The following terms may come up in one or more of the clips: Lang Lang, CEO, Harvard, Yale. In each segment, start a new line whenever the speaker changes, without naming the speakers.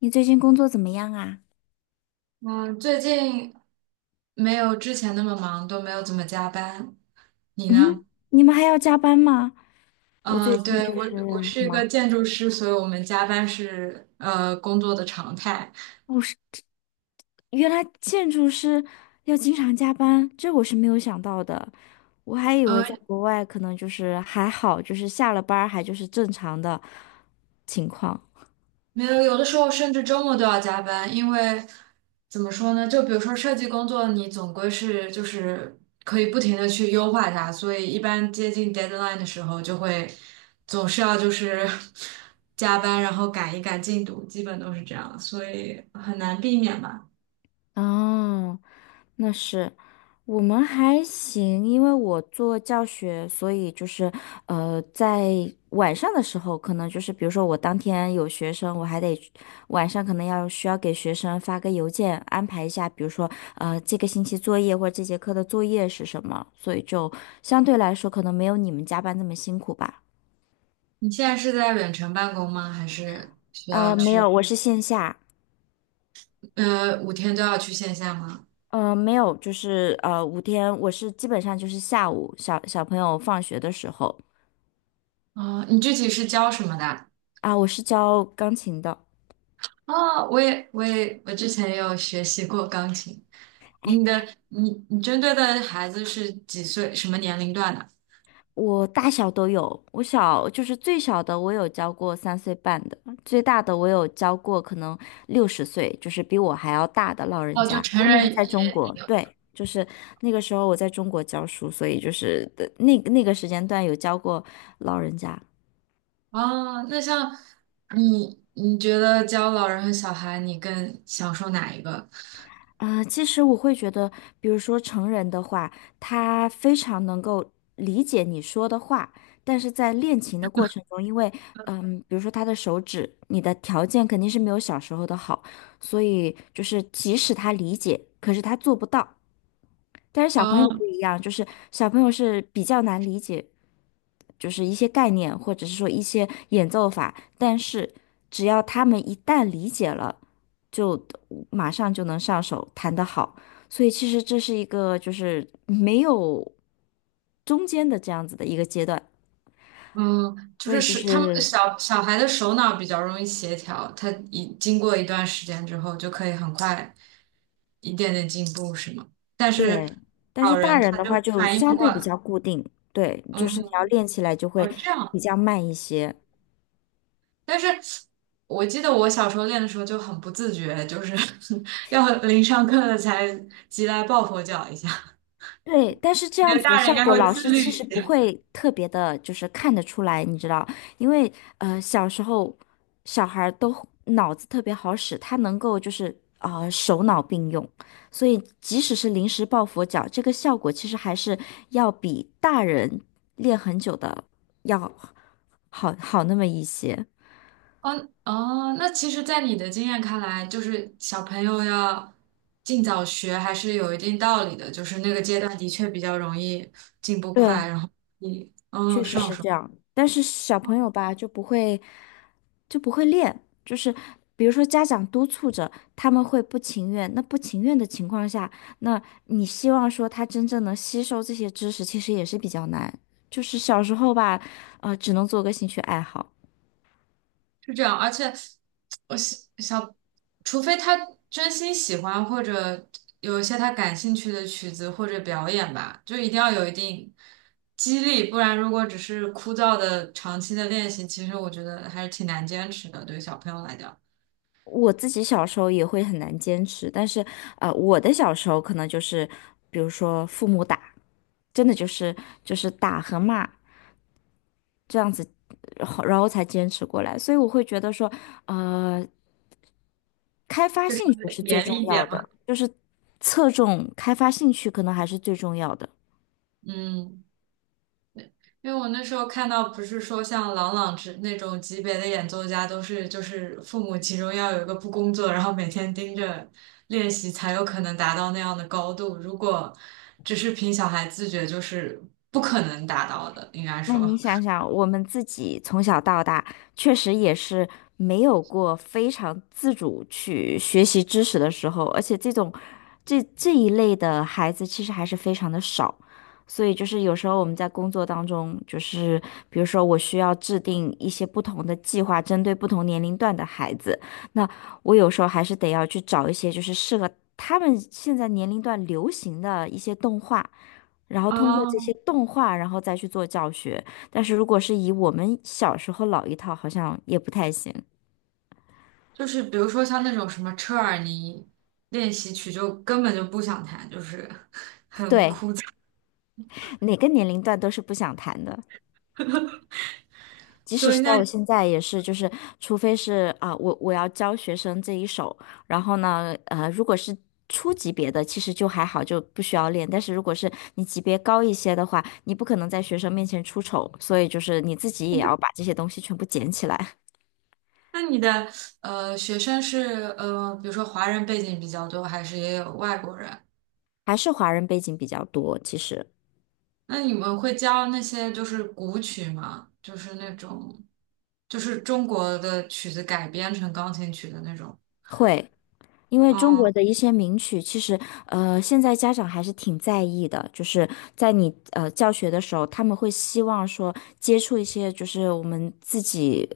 你最近工作怎么样啊？
嗯，最近没有之前那么忙，都没有怎么加班。你
嗯，
呢？
你们还要加班吗？我最
嗯，
近
对，
就
我
是
我
什
是一个
么？
建筑师，所以我们加班是工作的常态。
哦，是，原来建筑师要经常加班，这我是没有想到的。我还以为
呃，
在国外可能就是还好，就是下了班儿还就是正常的情况。
没有，有的时候甚至周末都要加班，因为怎么说呢？就比如说设计工作，你总归是就是可以不停的去优化它，所以一般接近 deadline 的时候，就会总是要就是 加班，然后赶一赶进度，基本都是这样，所以很难避免吧。
哦，那是，我们还行，因为我做教学，所以就是，在晚上的时候，可能就是，比如说我当天有学生，我还得晚上可能要需要给学生发个邮件，安排一下，比如说，这个星期作业或者这节课的作业是什么，所以就相对来说可能没有你们加班那么辛苦吧。
你现在是在远程办公吗？还是需要
没
去，
有，我是线下。
五天都要去线下吗？
没有，就是五天，我是基本上就是下午小朋友放学的时候。
哦，你具体是教什么的？
啊，我是教钢琴的。
哦，我之前也有学习过钢琴。
哎，
你针对的孩子是几岁，什么年龄段的？
我大小都有，我小就是最小的我有教过三岁半的，最大的我有教过可能六十岁，就是比我还要大的老人
哦，就
家。不
成
过那是
人
在中
也
国，
有。
对，就是那个时候我在中国教书，所以就是的那个时间段有教过老人家。
哦，那像你觉得教老人和小孩，你更享受哪一个？
其实我会觉得，比如说成人的话，他非常能够理解你说的话，但是在练琴的过程中，因为，比如说他的手指，你的条件肯定是没有小时候的好，所以就是即使他理解，可是他做不到。但是小朋友不
哦，
一样，就是小朋友是比较难理解，就是一些概念，或者是说一些演奏法，但是只要他们一旦理解了，就马上就能上手，弹得好。所以其实这是一个就是没有中间的这样子的一个阶段，
嗯，就
所
是
以就
他们
是
小小孩的手脑比较容易协调，他一经过一段时间之后，就可以很快一点点进步，是吗？但是
对。但是
老
大
人
人
他
的
就
话就
反应不
相
过
对比
来。
较固定，对，就是
嗯，
你要练起来就
哦，
会
这样。
比较慢一些。
但是我记得我小时候练的时候就很不自觉，就是 要临上课了才急来抱佛脚一下。
对，但是这
我觉
样
得
子的
大人应
效
该
果，
会
老
自
师其
律。
实不会特别的，就是看得出来，你知道，因为小时候小孩儿都脑子特别好使，他能够就是手脑并用，所以即使是临时抱佛脚，这个效果其实还是要比大人练很久的要好那么一些。
哦哦，那其实，在你的经验看来，就是小朋友要尽早学还是有一定道理的，就是那个阶段的确比较容易进步快，
对，
然后你
确实
上
是
手
这样，但是小朋友吧就不会练，就是比如说家长督促着，他们会不情愿。那不情愿的情况下，那你希望说他真正能吸收这些知识，其实也是比较难。就是小时候吧，只能做个兴趣爱好。
是这样，而且我小小，除非他真心喜欢或者有一些他感兴趣的曲子或者表演吧，就一定要有一定激励，不然如果只是枯燥的长期的练习，其实我觉得还是挺难坚持的，对于小朋友来讲，
我自己小时候也会很难坚持，但是我的小时候可能就是，比如说父母打，真的就是就是打和骂。这样子，然后才坚持过来。所以我会觉得说，呃，开发兴趣是最
严
重
厉一
要
点
的，
嘛。
就是侧重开发兴趣可能还是最重要的。
嗯。因为我那时候看到，不是说像郎朗之那种级别的演奏家，都是就是父母其中要有一个不工作，然后每天盯着练习，才有可能达到那样的高度。如果只是凭小孩自觉，就是不可能达到的，应该
那你
说。
想想，我们自己从小到大，确实也是没有过非常自主去学习知识的时候，而且这种这一类的孩子其实还是非常的少。所以就是有时候我们在工作当中，就是比如说我需要制定一些不同的计划，针对不同年龄段的孩子，那我有时候还是得要去找一些就是适合他们现在年龄段流行的一些动画。然后通过这些
哦，
动画，然后再去做教学。但是如果是以我们小时候老一套，好像也不太行。
就是比如说像那种什么车尔尼练习曲，就根本就不想弹，就是。
对，哪个年龄段都是不想谈的，即使
所以
是到
那
我现在也是，就是除非是啊，我要教学生这一手，然后呢，如果是。初级别的其实就还好，就不需要练。但是如果是你级别高一些的话，你不可能在学生面前出丑，所以就是你自己也要把这些东西全部捡起来。
那你的呃学生是比如说华人背景比较多，还是也有外国人？
还是华人背景比较多，其实
那你们会教那些就是古曲吗？就是那种，就是中国的曲子改编成钢琴曲的那种。
会。因为中
嗯
国的一些名曲，其实现在家长还是挺在意的，就是在你教学的时候，他们会希望说接触一些就是我们自己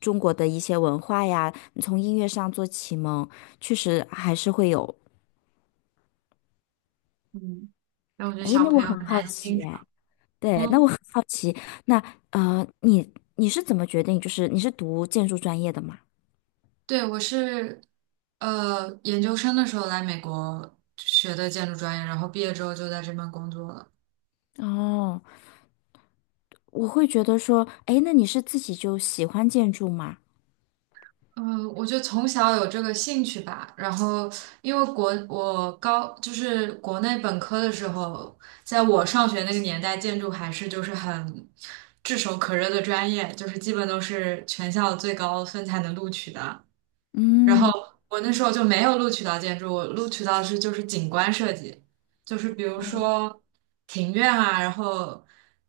中国的一些文化呀，从音乐上做启蒙，确实还是会有。
嗯，但我觉得
诶，
小
那我
朋友
很
很
好
难欣
奇
赏。
哎，对，那我
嗯，
很好奇，那你是怎么决定，就是你是读建筑专业的嘛？
对，我是研究生的时候来美国学的建筑专业，然后毕业之后就在这边工作了。
哦，我会觉得说，诶，那你是自己就喜欢建筑吗？
嗯，我就从小有这个兴趣吧，然后因为国我高就是国内本科的时候，在我上学那个年代，建筑还是就是很炙手可热的专业，就是基本都是全校最高分才能录取的。然后
嗯。
我那时候就没有录取到建筑，我录取到的是就是景观设计，就是比如说庭院啊，然后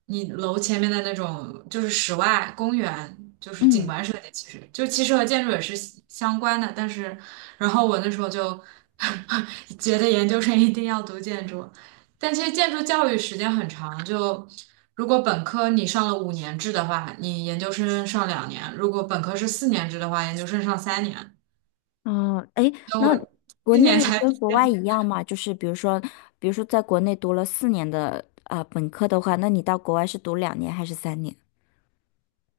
你楼前面的那种就是室外公园，就是景
嗯，
观设计，其实和建筑也是相关的，然后我那时候就 觉得研究生一定要读建筑，但其实建筑教育时间很长，就。如果本科你上了5年制的话，你研究生上两年；如果本科是4年制的话，研究生上三年。
哦，哎，那国
今年
内
才毕
跟国外
业。
一样吗？就是比如说，比如说在国内读了四年的本科的话，那你到国外是读两年还是三年？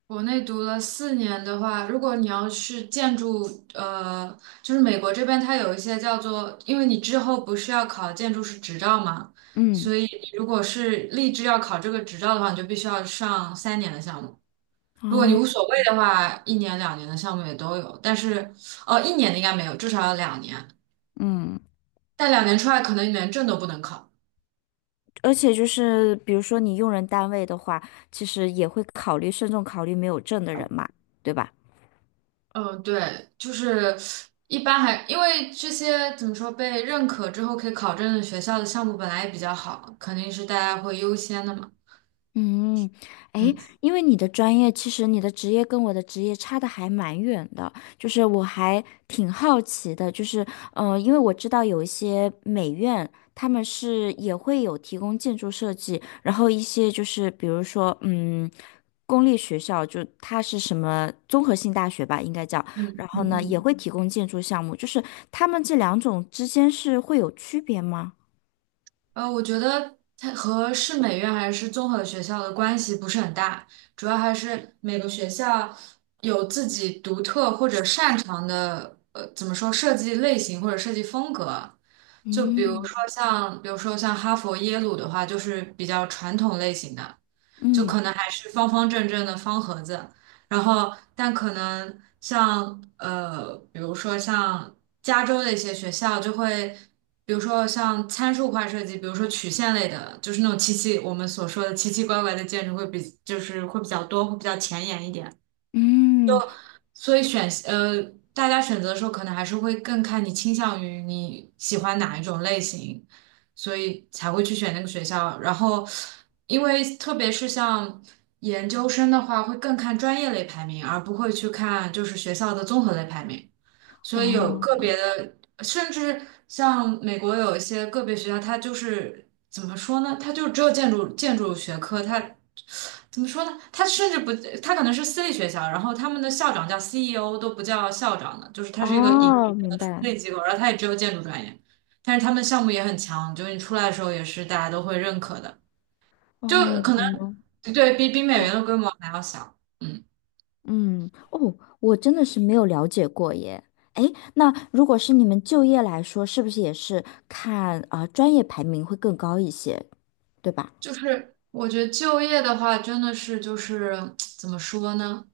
国内读了四年的话，如果你要是建筑，呃，就是美国这边它有一些叫做，因为你之后不是要考建筑师执照嘛，
嗯，
所以你如果是立志要考这个执照的话，你就必须要上三年的项目。如果你无
哦，
所谓的话，1年、2年的项目也都有，但是，哦，一年的应该没有，至少要两年。
嗯，
但两年出来，可能你连证都不能考。
而且就是比如说你用人单位的话，其实也会考虑慎重考虑没有证的人嘛，对吧？
嗯，对，就是一般还因为这些怎么说被认可之后可以考证的学校的项目本来也比较好，肯定是大家会优先的嘛。
嗯，诶，
嗯
因为你的专业，其实你的职业跟我的职业差的还蛮远的，就是我还挺好奇的，就是，因为我知道有一些美院，他们是也会有提供建筑设计，然后一些就是比如说，嗯，公立学校就它是什么综合性大学吧，应该叫，
嗯
然后
嗯
呢也
嗯。
会提供建筑项目，就是他们这两种之间是会有区别吗？
我觉得它和市美院还是综合学校的关系不是很大，主要还是每个学校有自己独特或者擅长的，怎么说设计类型或者设计风格。就比如说
嗯
像，比如说像哈佛、耶鲁的话，就是比较传统类型的，就
嗯
可能还是方方正正的方盒子。然后，但可能像比如说像加州的一些学校就会。比如说像参数化设计，比如说曲线类的，就是那种我们所说的奇奇怪怪的建筑会比较多，会比较前沿一点。
嗯，
所以大家选择的时候可能还是会更看你倾向于你喜欢哪一种类型，所以才会去选那个学校。然后，因为特别是像研究生的话，会更看专业类排名，而不会去看就是学校的综合类排名。所以有个
哦。
别的，甚至像美国有一些个别学校，它就是怎么说呢？它就只有建筑学科，它怎么说呢？它甚至不，它可能是私立学校，然后他们的校长叫 CEO 都不叫校长的，就是它是一个盈
哦，
利的
明
私
白。
立机构，然后它也只有建筑专业，但是他们项目也很强，就是你出来的时候也是大家都会认可的，就
哦，
可
原来是
能对比
这
美元的
样。
规模还要小。嗯。
嗯，哦，我真的是没有了解过耶。哎，那如果是你们就业来说，是不是也是看专业排名会更高一些，对吧？
就是我觉得就业的话，真的是就是怎么说呢？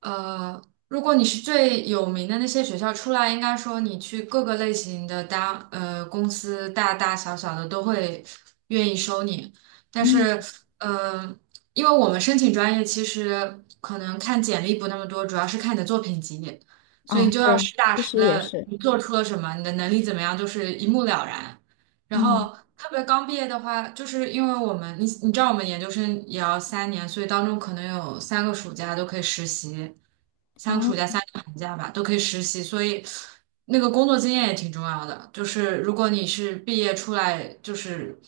呃，如果你是最有名的那些学校出来，应该说你去各个类型的大公司，大大小小的都会愿意收你。但
嗯，
是，呃，因为我们申请专业其实可能看简历不那么多，主要是看你的作品集，所以你
啊，
就要
对，
实打
其
实
实也
的
是。
你做出了什么，你的能力怎么样，就是一目了然。然
嗯，
后特别刚毕业的话，就是因为我们，你知道我们研究生也要三年，所以当中可能有三个暑假都可以实习，三个暑
哦，
假、三个寒假吧，都可以实习，所以那个工作经验也挺重要的。就是如果你是毕业出来，就是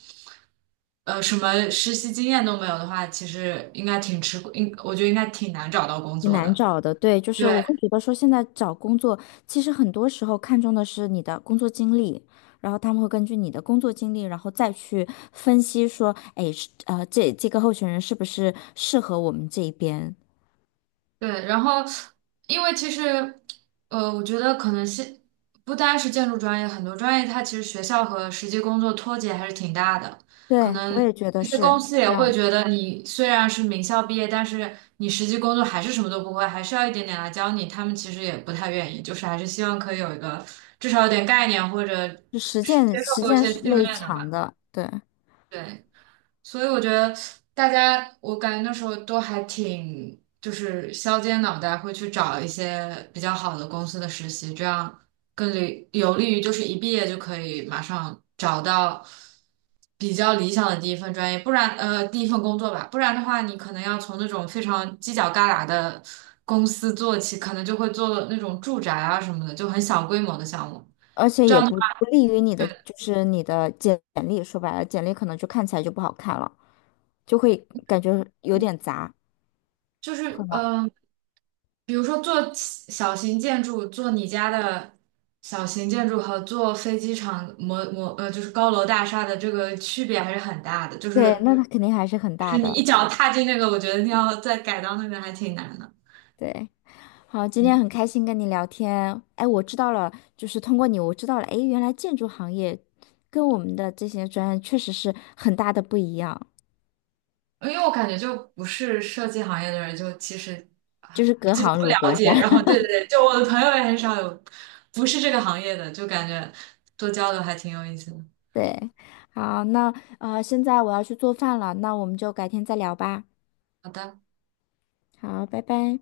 什么实习经验都没有的话，其实应该挺吃，应我觉得应该挺难找到工
挺
作
难
的。
找的，对，就是我
对，
会觉得说，现在找工作，其实很多时候看重的是你的工作经历，然后他们会根据你的工作经历，然后再去分析说，哎，是这个候选人是不是适合我们这一边？
对，然后因为其实，我觉得可能是不单是建筑专业，很多专业它其实学校和实际工作脱节还是挺大的。可
对，
能
我也觉得
一些
是
公
是
司也
这
会
样，
觉得你虽然是名校毕业，但是你实际工作还是什么都不会，还是要一点点来教你。他们其实也不太愿意，就是还是希望可以有一个至少有点概念或者
就实
是
践
接受
实
过一
践
些
是
训
类
练的
强
吧。
的，对，
对，所以我觉得大家，我感觉那时候都还挺就是削尖脑袋会去找一些比较好的公司的实习，这样有利于就是一毕业就可以马上找到比较理想的第一份专业，不然第一份工作吧，不然的话你可能要从那种非常犄角旮旯的公司做起，可能就会做那种住宅啊什么的，就很小规模的项目。
而且
这
也
样的
不
话
不利于你的，就是你的简历，说白了，简历可能就看起来就不好看了，就会感觉有点杂，
就
会
是
吗？
比如说做小型建筑，做你家的小型建筑和做飞机场模模呃，就是高楼大厦的这个区别还是很大的。就
对，
是
那它肯定还是很
就是
大
你一
的。
脚踏进那个，我觉得你要再改到那边还挺难的。
对，好，今天
嗯，
很开心跟你聊天。哎，我知道了，就是通过你，我知道了，哎，原来建筑行业跟我们的这些专业确实是很大的不一样，
因为我感觉就不是设计行业的人，就其实啊
就是隔
基本
行
不
如
了
隔
解。
山。
然后 对对对，就我的朋友也很少有不是这个行业的，就感觉多交流还挺有意思的。
对，好，那现在我要去做饭了，那我们就改天再聊吧。
好的。
好，拜拜。